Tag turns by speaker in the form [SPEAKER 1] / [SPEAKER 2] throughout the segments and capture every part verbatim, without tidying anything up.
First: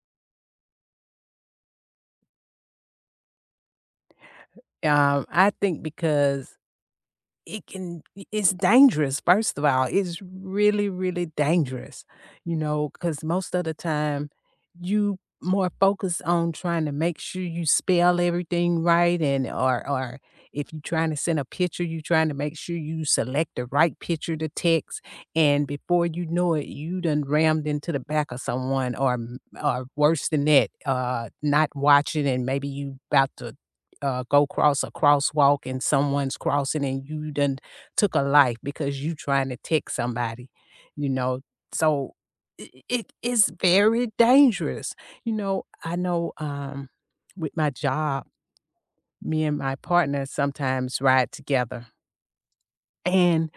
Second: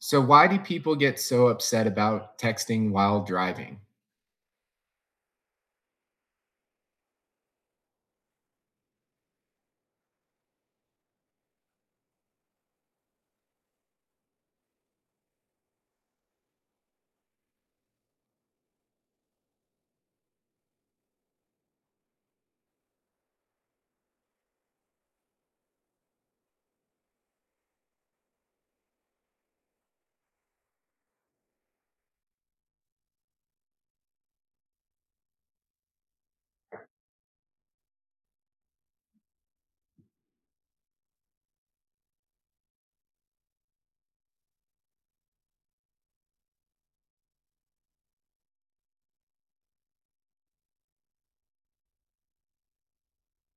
[SPEAKER 1] So, why do people get so upset about texting while driving?
[SPEAKER 2] Um, I think because it can I it's dangerous. First of all, it's really, really dangerous, you know, because most of the time, you more focus on trying to make sure you spell everything right and or or if you're trying to send a picture, you're trying to make sure you select the right picture to text, and before you know it, you done rammed into the back of someone or m or worse than that, uh, not watching and maybe you' about to uh, go cross a crosswalk and someone's crossing and you done took a life because you trying to text somebody, you know. So i- it is very dangerous. You know, I know um, with my job, me and my partner sometimes ride together. And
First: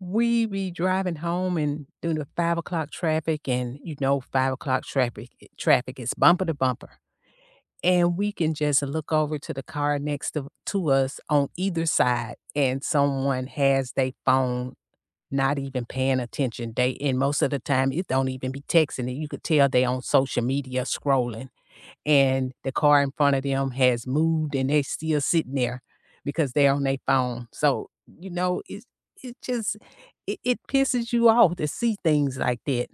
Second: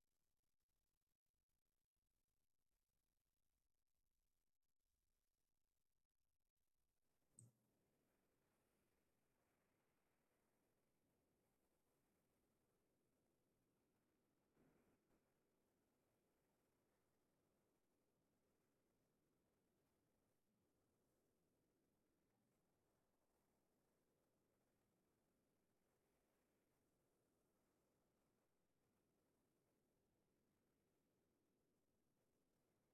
[SPEAKER 2] we be driving home and doing the five o'clock traffic, and you know, five o'clock traffic traffic is bumper to bumper and we can just look over to the car next to to us on either side, and someone has their phone not even paying attention. They and Most of the time, it don't even be texting it. You could tell they on social media scrolling, and the car in front of them has moved, and they still sitting there because they're on their phone. So, you know, it it just it, it pisses you off to see things like that.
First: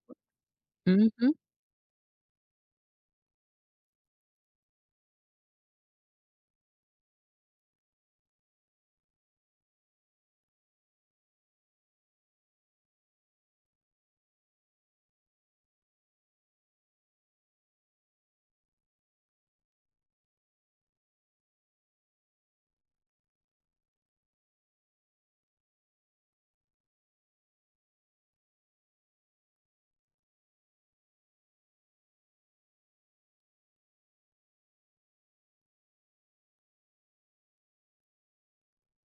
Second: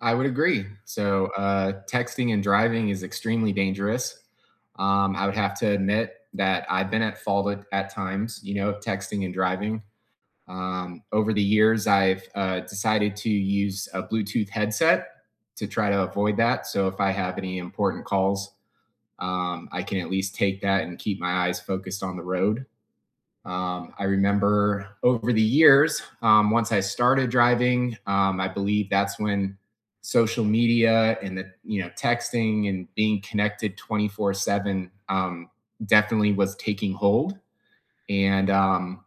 [SPEAKER 1] I would agree. So,
[SPEAKER 2] Mhm,
[SPEAKER 1] uh, texting and driving is extremely dangerous. Um, I would have to admit that I've been at fault at, at times, you know, of texting and driving. Um, over the years, I've uh, decided to use a Bluetooth headset to try to avoid that. So, if I have any important calls, um, I can at least take that and keep my eyes focused on the road. Um, I remember over the years, um, once I started driving, um, I believe that's when social media and the you know texting and being connected twenty-four seven um, definitely was taking hold. And um,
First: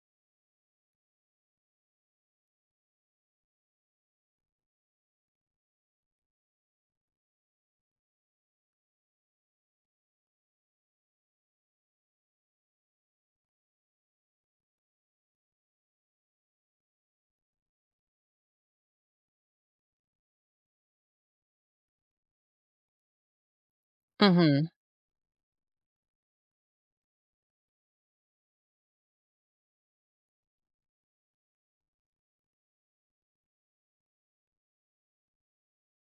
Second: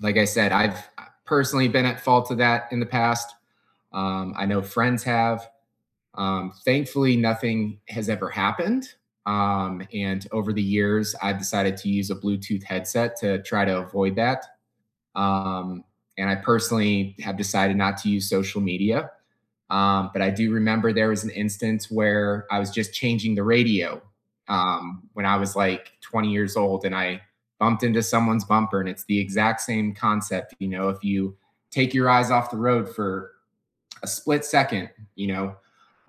[SPEAKER 1] like I said, I've uh, personally been at fault of that in the past. Um, I know friends have. Um, thankfully, nothing has ever happened. Um, and over the years, I've decided to use a Bluetooth headset to try to avoid that, um, and I personally have decided not to use social media. Um, but I do remember there was an instance where I was just changing the radio,
[SPEAKER 2] mhm.
[SPEAKER 1] um, when I was like twenty years old, and I bumped into someone's bumper. And it's the exact same concept. You know, if you take your eyes off the road for a split second, you know,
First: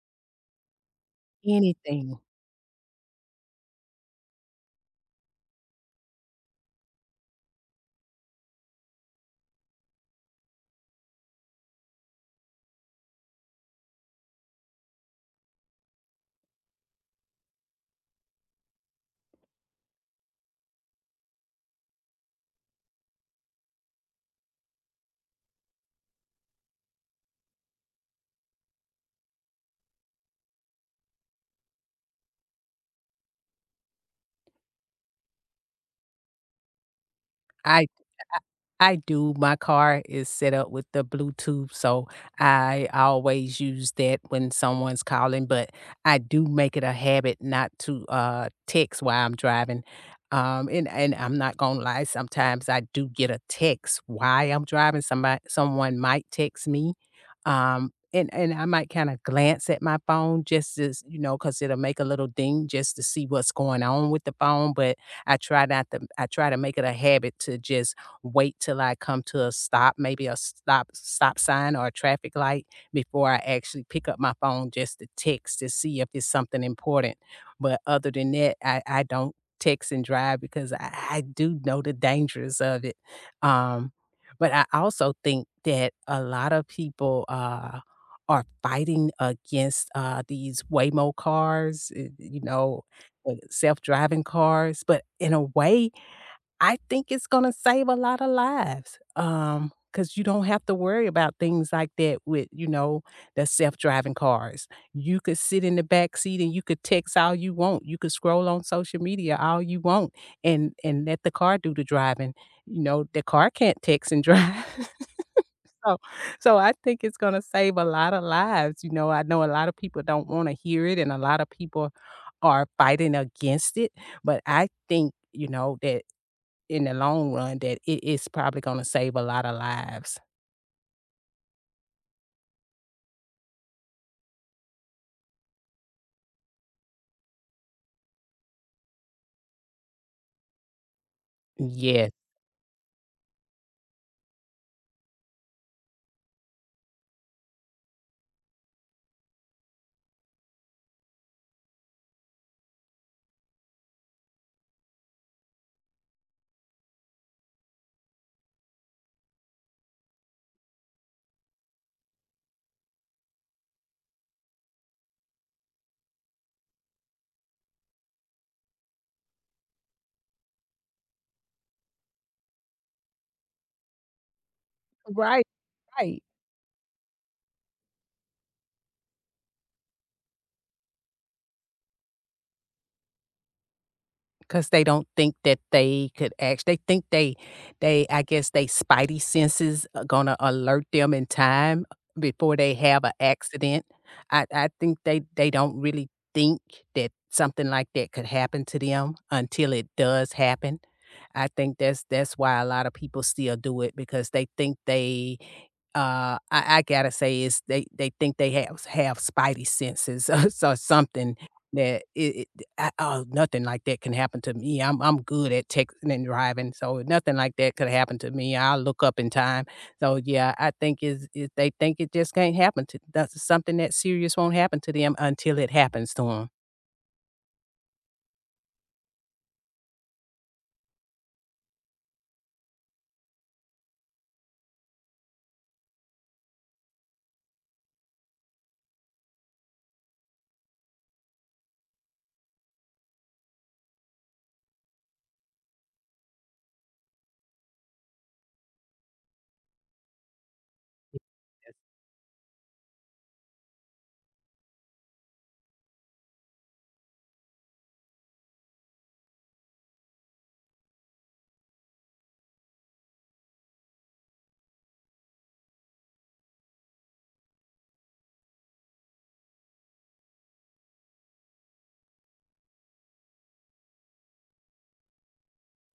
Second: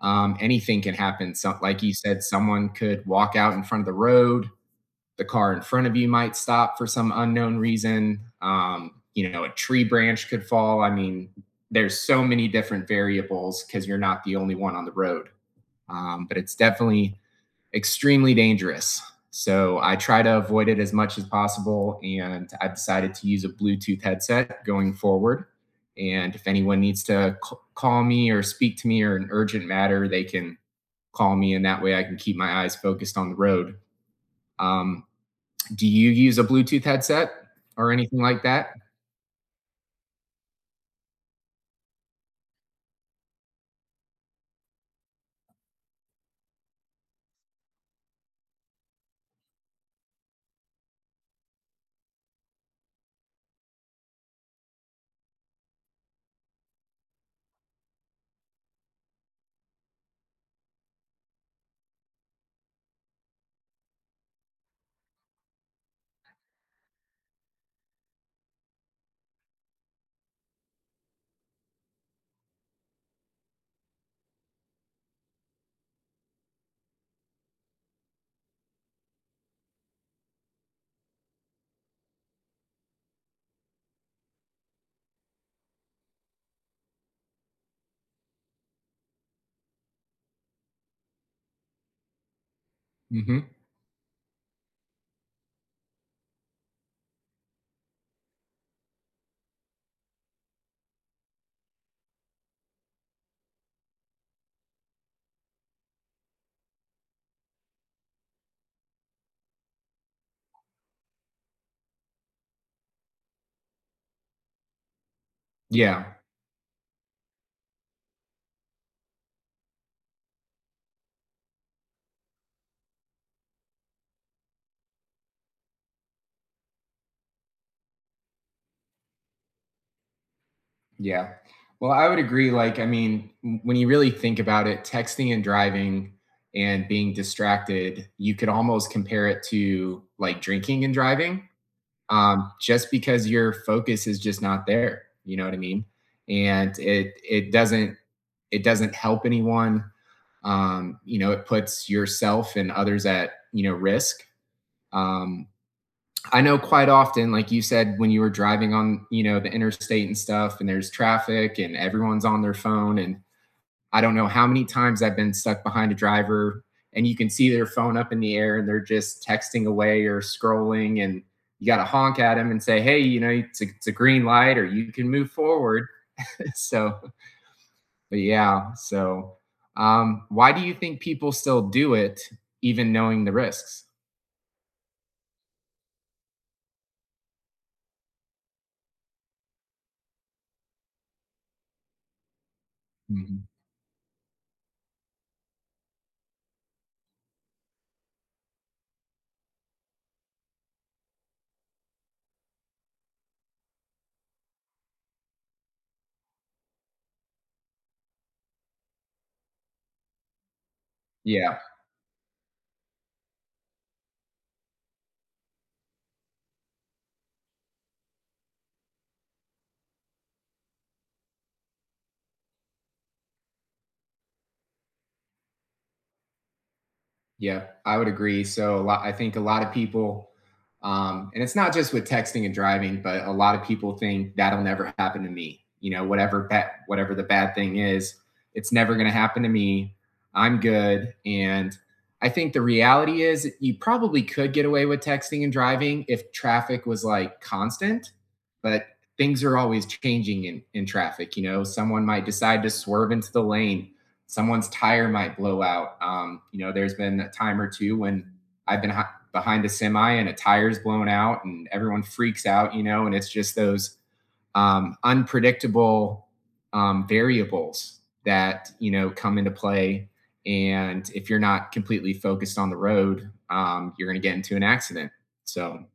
[SPEAKER 1] um, anything can happen. So, like you
[SPEAKER 2] Anything.
[SPEAKER 1] said, someone could walk out in front of the road, the car in front of you might stop for some unknown reason. Um, you know, a tree branch could fall. I mean, there's so many different variables because you're not the only one on the road. Um, but it's definitely extremely dangerous. So I try to avoid it as much as possible. And I've decided to use a Bluetooth headset going forward. And if anyone needs to call me or speak to me or an urgent matter, they can call me. And that way I can keep my eyes focused on the road. Um, do you use a Bluetooth headset
[SPEAKER 2] I.
[SPEAKER 1] or anything like that?
[SPEAKER 2] I do. My car is set up with the Bluetooth, so I always use that when someone's calling, but I do make it a habit not to uh text while I'm driving. Um and and I'm not gonna lie, sometimes I do get a text while I'm driving. Somebody someone might text me. Um and, and I might kind of glance at my phone just as, you know, because it'll make a little ding just to see what's going on with the phone. But I try not to, I try to make it a habit to just wait till I come to a stop, maybe a stop stop sign or a traffic light before I actually pick up my phone just to text to see if it's something important. But other than that, I, I don't text and drive because I, I do know the dangers of it. Um, but I also think that a lot of people uh, are fighting against uh, these Waymo cars, uh, you know,
[SPEAKER 1] Hmm.
[SPEAKER 2] self driving cars. But in a way, I think it's gonna save a lot of lives, um, cause you don't have to worry about things like that with, you know, the self-driving cars. You could sit in the back seat and you could text all you want, you could scroll on social media all you want and and let the car do the driving. You know, the car can't text and drive. So
[SPEAKER 1] Yeah.
[SPEAKER 2] so I think it's gonna save a lot of lives. You know, I know a lot of people don't wanna hear it and a lot of people are fighting against it, but I think, you know, that in the long run that it is probably gonna save a lot of lives.
[SPEAKER 1] Yeah. Well, I would agree. Like, I mean, w- when you really think about it, texting and driving and being distracted, you could almost compare it to like drinking and driving,
[SPEAKER 2] Yes.
[SPEAKER 1] um, just because your focus is just not there. You know what I mean? And it it doesn't it doesn't help anyone. Um, you know, it puts yourself and others at you know risk. Um, I know quite often, like you said, when you were driving on, you know, the interstate and stuff, and there's traffic and everyone's on their phone. And I don't know how many times I've been stuck behind a driver, and you can see their phone up in the air and they're just texting away or scrolling. And you got to honk at them and say, hey, you know, it's a, it's a green light or you can move
[SPEAKER 2] Right,
[SPEAKER 1] forward.
[SPEAKER 2] right.
[SPEAKER 1] So, but yeah. So, um, why do you think people still do it, even knowing the risks?
[SPEAKER 2] 'Cause they don't think that they could actually. they think they they I guess they spidey senses are gonna alert them in time before they have an
[SPEAKER 1] Mhm.
[SPEAKER 2] accident. I I think they they don't really think that something like that could happen to them until it does happen. I think that's that's why a lot of people still do it because they think they uh, I I gotta say is they they think they have have spidey senses or so something
[SPEAKER 1] Yeah.
[SPEAKER 2] that it I oh, nothing like that can happen to me. I'm I'm good at texting and driving, so nothing like that could happen to me. I'll look up in time. So yeah, I think is is they think it just can't happen to that's something that serious won't happen to them until it happens to them.
[SPEAKER 1] Yeah, I would agree. So a lot, I think a lot of people, um, and it's not just with texting and driving, but a lot of people think, that'll never happen to me. You know, whatever bad, whatever the bad thing is, it's never going to happen to me. I'm good. And I think the reality is you probably could get away with texting and driving if traffic was like constant, but things are always changing in, in traffic. You know, someone might decide to swerve into the lane. Someone's tire might blow out. Um, you know, there's been a time or two when I've been hi- behind the semi and a tire's blown out and everyone freaks out, you know, and it's just those, um, unpredictable, um, variables that, you know, come into play. And if you're not completely focused on the road, um, you're going to get into an accident. So,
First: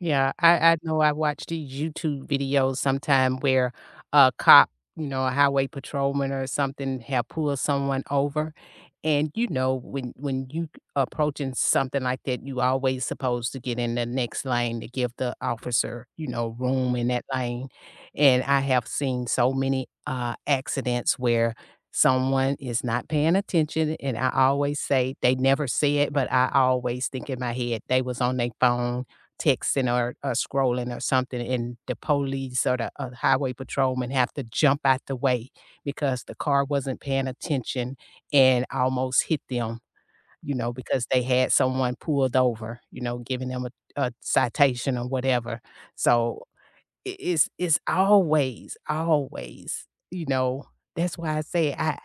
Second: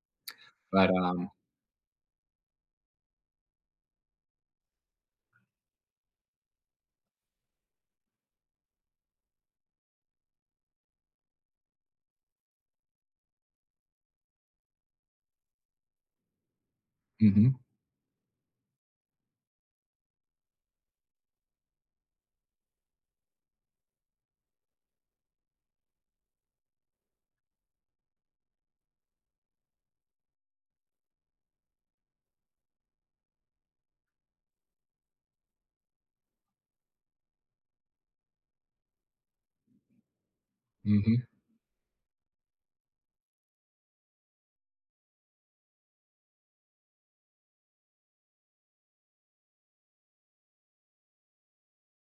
[SPEAKER 2] Yeah, I I
[SPEAKER 1] but
[SPEAKER 2] know I
[SPEAKER 1] um,
[SPEAKER 2] watch these YouTube videos sometime where a cop, you know, a highway patrolman or something have pulled someone over, and, you know, when when you approaching something like that, you always supposed to get in the next lane to give the officer, you know, room in that
[SPEAKER 1] mhm,
[SPEAKER 2] lane, and I have seen so many, uh, accidents where someone is not paying attention, and I always say they never say it, but I always think in my head, "They was on their phone," texting or, or scrolling or something, and the police or the uh, highway patrolman have to jump out the way because the car wasn't paying attention and almost hit them, you know, because
[SPEAKER 1] mhm,
[SPEAKER 2] they had someone pulled over, you know, giving them a, a citation or whatever. So i- it's it's always, always, you know, that's why I say I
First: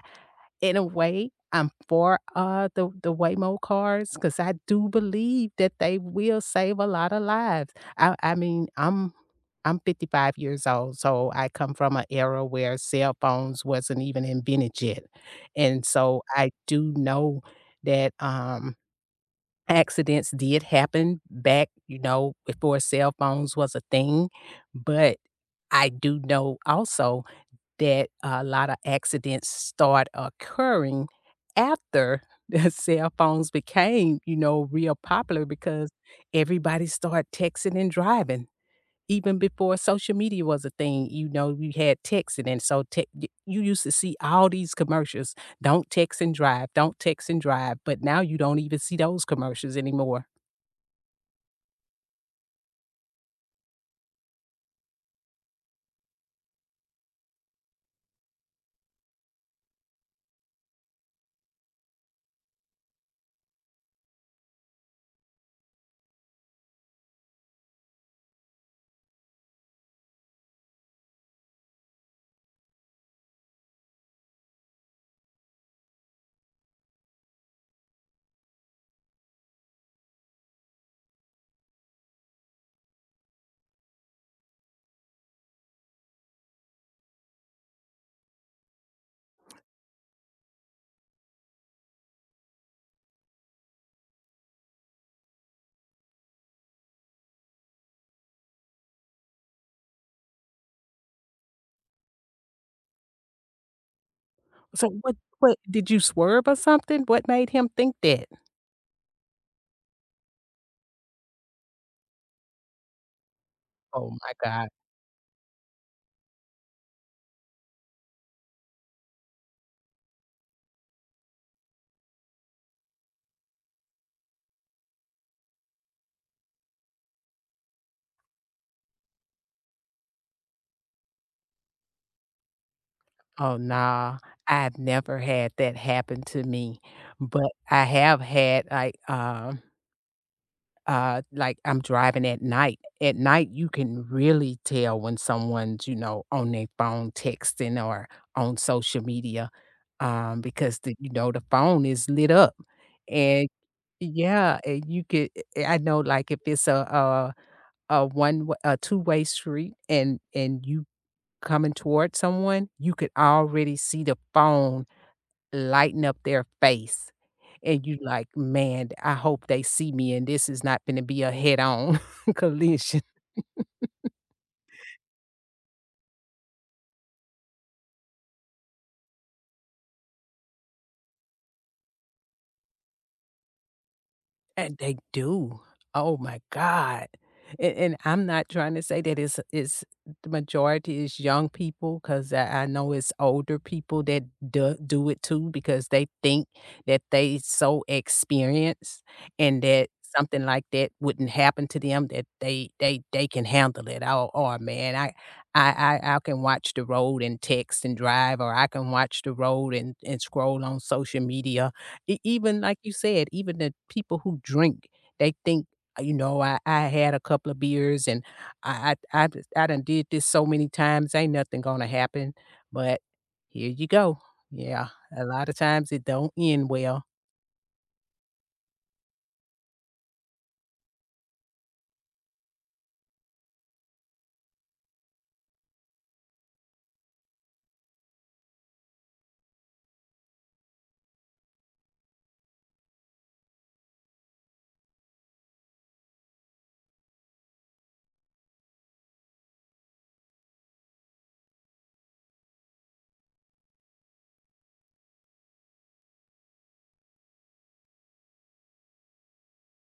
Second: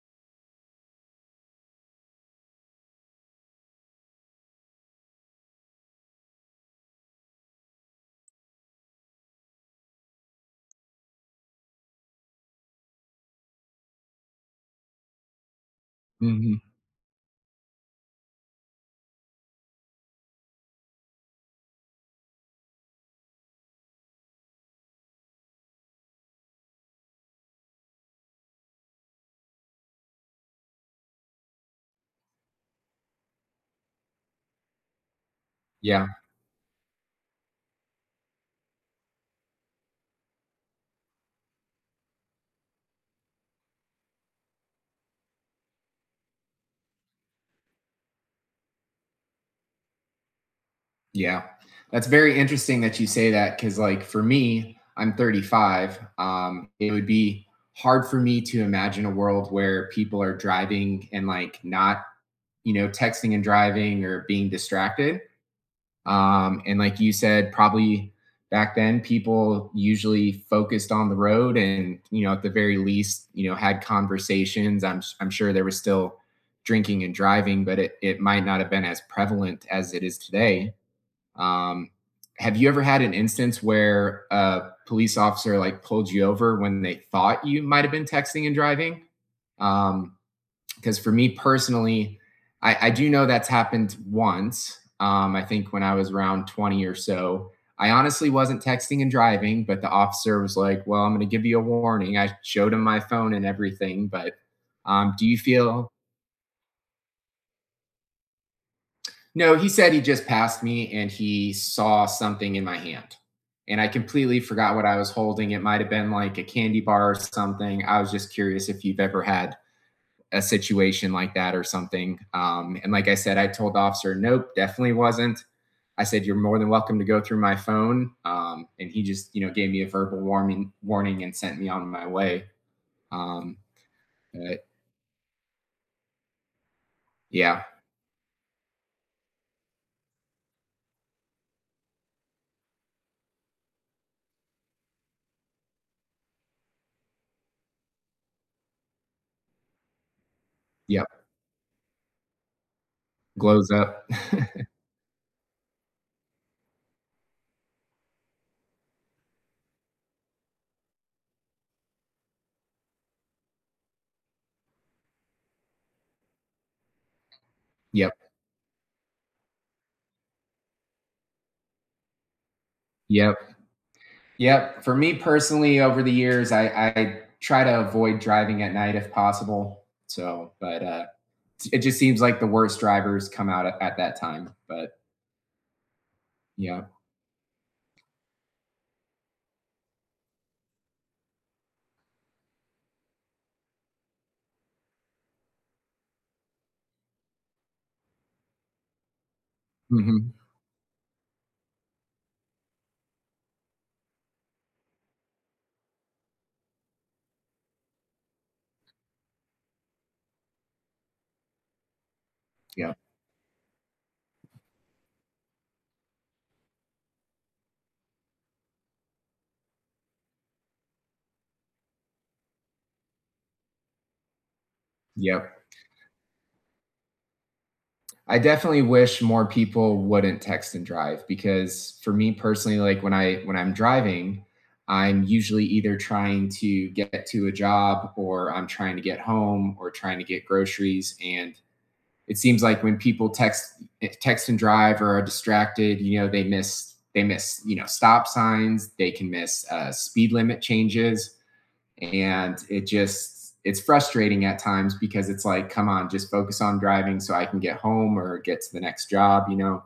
[SPEAKER 2] in a way, I'm for, uh, the the Waymo cars because I do believe that they will save a lot of lives. I I mean, I'm I'm fifty-five years old, so I come from an era where cell phones wasn't even invented yet, and so I
[SPEAKER 1] mhm.
[SPEAKER 2] do know that, um, accidents did happen back, you know, before cell phones was a thing, but I do know also that a lot of accidents start occurring after the cell phones became, you know, real popular because
[SPEAKER 1] Yeah.
[SPEAKER 2] everybody started texting and driving. Even before social media was a thing, you know, you had texting. And so te- y- you used to see all these commercials don't text and drive, don't text and drive. But now you don't even see those commercials anymore.
[SPEAKER 1] Yeah. That's very interesting that you say that because, like, for me, I'm thirty-five. Um, it would be hard for me to imagine a world where people are driving and, like, not, you know, texting and driving or being distracted. Um, and, like you said, probably back then, people usually focused on the road and, you know, at the very least, you know, had conversations. I'm, i I'm sure there was still drinking and driving, but it, it might not have been as prevalent as it is today. Um, have you ever had an instance where a police officer like pulled you over when they thought you might have been texting and driving? Um, Because for me personally, I, I do know that's happened once. Um, I think when I was around twenty or so, I honestly wasn't texting and driving, but the officer was like, well, I'm going to give you a warning. I showed him my phone and everything. But
[SPEAKER 2] So,
[SPEAKER 1] um,
[SPEAKER 2] what,
[SPEAKER 1] do you
[SPEAKER 2] what did
[SPEAKER 1] feel
[SPEAKER 2] you swerve or something? What made him think that?
[SPEAKER 1] no, he said he just passed me and he saw something in my hand. And I
[SPEAKER 2] Oh my
[SPEAKER 1] completely
[SPEAKER 2] God.
[SPEAKER 1] forgot what I was holding. It might have been like a candy bar or something. I was just curious if you've ever had a situation like that or something. Um, and like I said, I told the officer, nope, definitely wasn't. I said, you're more than welcome to go through my phone. Um, and he just, you know, gave me a verbal warning, warning and sent me on my way.
[SPEAKER 2] Oh,
[SPEAKER 1] Um,
[SPEAKER 2] nah,
[SPEAKER 1] but
[SPEAKER 2] I've never had that happen to me, but
[SPEAKER 1] yeah,
[SPEAKER 2] I have had, like, um, uh, like, I'm driving at night. At night, you can really tell when someone's, you know, on their phone texting or on social media, um, because the
[SPEAKER 1] yep,
[SPEAKER 2] you know, the phone is lit up, and
[SPEAKER 1] glows up.
[SPEAKER 2] yeah, and you could eh, I know, like, if it's a a a one wa a two-way street and and you coming toward someone, you could already see the phone Lighten up their face, and you
[SPEAKER 1] Yep,
[SPEAKER 2] like, "Man, I hope they see me, and this is not going to be a head-on collision."
[SPEAKER 1] yep. Yep. For me personally, over the years, I, I try to avoid driving at night if possible. So, but uh, it just seems like the worst drivers come out at, at that time.
[SPEAKER 2] And
[SPEAKER 1] But
[SPEAKER 2] they do. Oh my
[SPEAKER 1] yeah.
[SPEAKER 2] god. And and I'm not trying to say that it's it's the majority is young people 'cause I I know it's older people that do do it too because they think that they so experienced and that
[SPEAKER 1] Hmm.
[SPEAKER 2] something like that wouldn't happen to them, that they they they can handle it. Oh, oh man, I I I I can watch the road and text and drive, or I can watch the road and and scroll on social media. E even like you
[SPEAKER 1] Yep.
[SPEAKER 2] said, even the people who drink, they think, "Uh, you know, I I had a couple of beers and I I I d- I done did this so many times, ain't nothing gonna happen, but here you go. Yeah, a lot of
[SPEAKER 1] Yep.
[SPEAKER 2] times it don't end well.
[SPEAKER 1] I definitely wish more people wouldn't text and drive because for me personally, like when I when I'm driving, I'm usually either trying to get to a job or I'm trying to get home or trying to get groceries. And it seems like when people text text and drive or are distracted, you know, they miss they miss you know stop signs, they can miss, uh, speed limit changes, and it just it's frustrating at times because it's like, come on, just focus on driving so I can get home or get to the next job, you know.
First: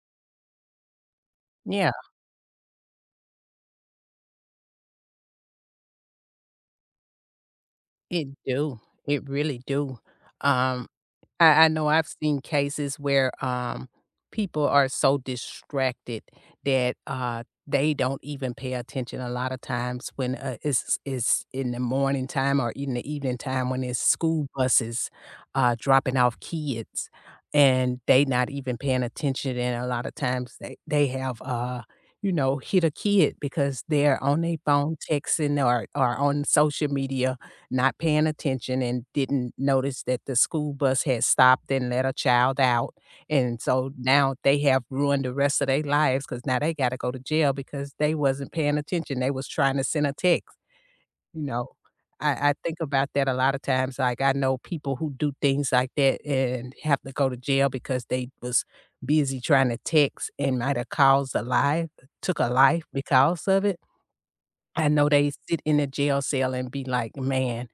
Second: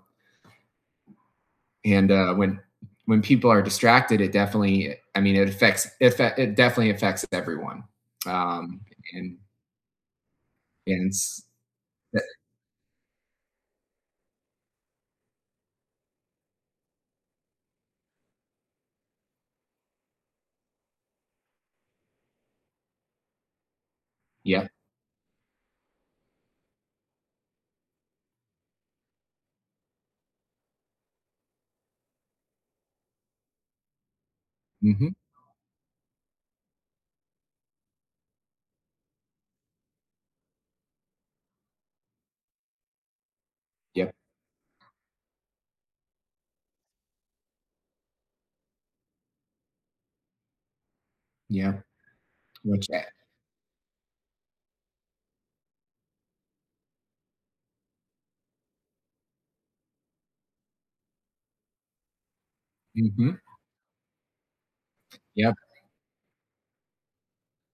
[SPEAKER 2] Yeah,
[SPEAKER 1] And uh, when when people are distracted, it definitely I mean, it affects it, affect- it definitely affects everyone.
[SPEAKER 2] it do.
[SPEAKER 1] Um,
[SPEAKER 2] It
[SPEAKER 1] and
[SPEAKER 2] really do. Um,
[SPEAKER 1] and it's-
[SPEAKER 2] I I know I've seen cases where, um, people are so distracted that, uh, they don't even pay attention a lot of times when, uh, it's it's in the morning time or in the evening time when it's school
[SPEAKER 1] Yeah.
[SPEAKER 2] buses, uh, dropping off kids, and they not even paying attention, and a lot of times they they have, uh, you know, hit a kid because they're on their phone
[SPEAKER 1] Hmm.
[SPEAKER 2] texting or or on social media not paying attention and didn't notice that the school bus had stopped and let a child out, and so
[SPEAKER 1] Yep.
[SPEAKER 2] now they have ruined the rest of their lives because now they gotta go to jail because they wasn't paying attention, they was trying to send a text, you know?
[SPEAKER 1] Yeah.
[SPEAKER 2] I I think
[SPEAKER 1] Which.
[SPEAKER 2] about that a lot of times, like, I know people who do things like that and have to go to jail because they was busy trying to text and might've caused a life took a life
[SPEAKER 1] Mhm.
[SPEAKER 2] because of it. I know they
[SPEAKER 1] Yep,
[SPEAKER 2] sit in a jail cell and be like, "Man,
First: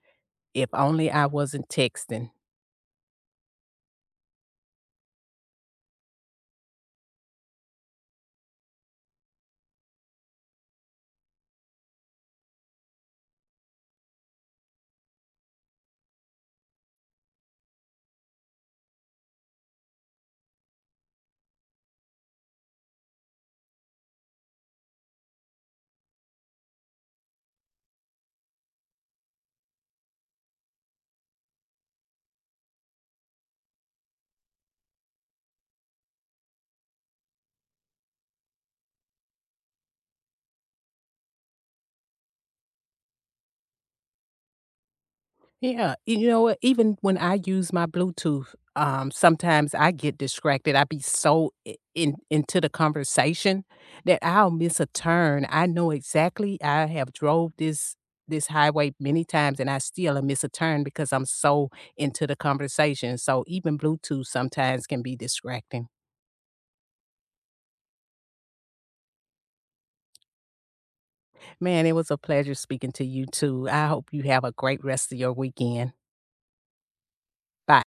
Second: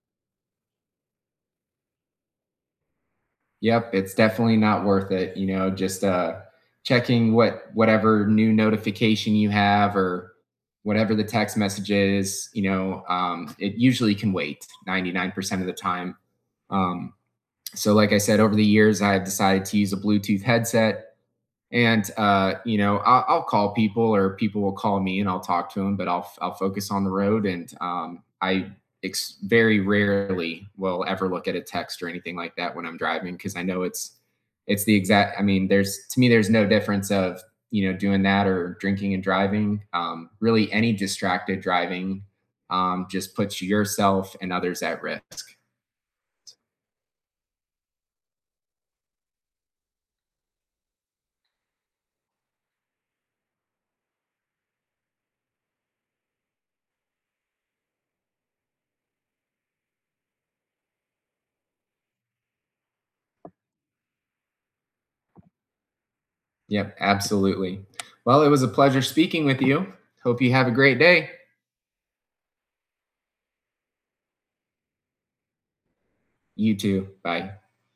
[SPEAKER 2] if only I wasn't texting."
[SPEAKER 1] yep, it's definitely not worth it, you know, just, uh, checking what whatever new notification you have or whatever the text message is, you know, um, it usually can wait ninety-nine percent of the time. Um, so like I said, over the years, I have decided to use a Bluetooth headset, and uh, you know I'll, I'll call people or people will call me and I'll talk to them, but i'll i'll focus on the road. And um, i ex- very rarely will ever look at a text or anything like that when I'm driving, because I know it's it's the exact, I mean, there's, to me, there's no difference of you know doing that or drinking and driving. Um, really, any distracted driving, um, just puts yourself and others at risk.
[SPEAKER 2] Yeah, you know what, even when I use my Bluetooth, um, sometimes I get distracted. I be so I in into the conversation that I'll miss a turn. I know exactly I have drove this this highway many times and I still a miss a turn because I'm so into the conversation. So even Bluetooth sometimes can be distracting.
[SPEAKER 1] Yep, absolutely. Well, it was a pleasure speaking with you. Hope you have a great day.
[SPEAKER 2] Man, it was a pleasure speaking to you too. I hope you have a great rest of your weekend.
[SPEAKER 1] You too. Bye.
[SPEAKER 2] Bye.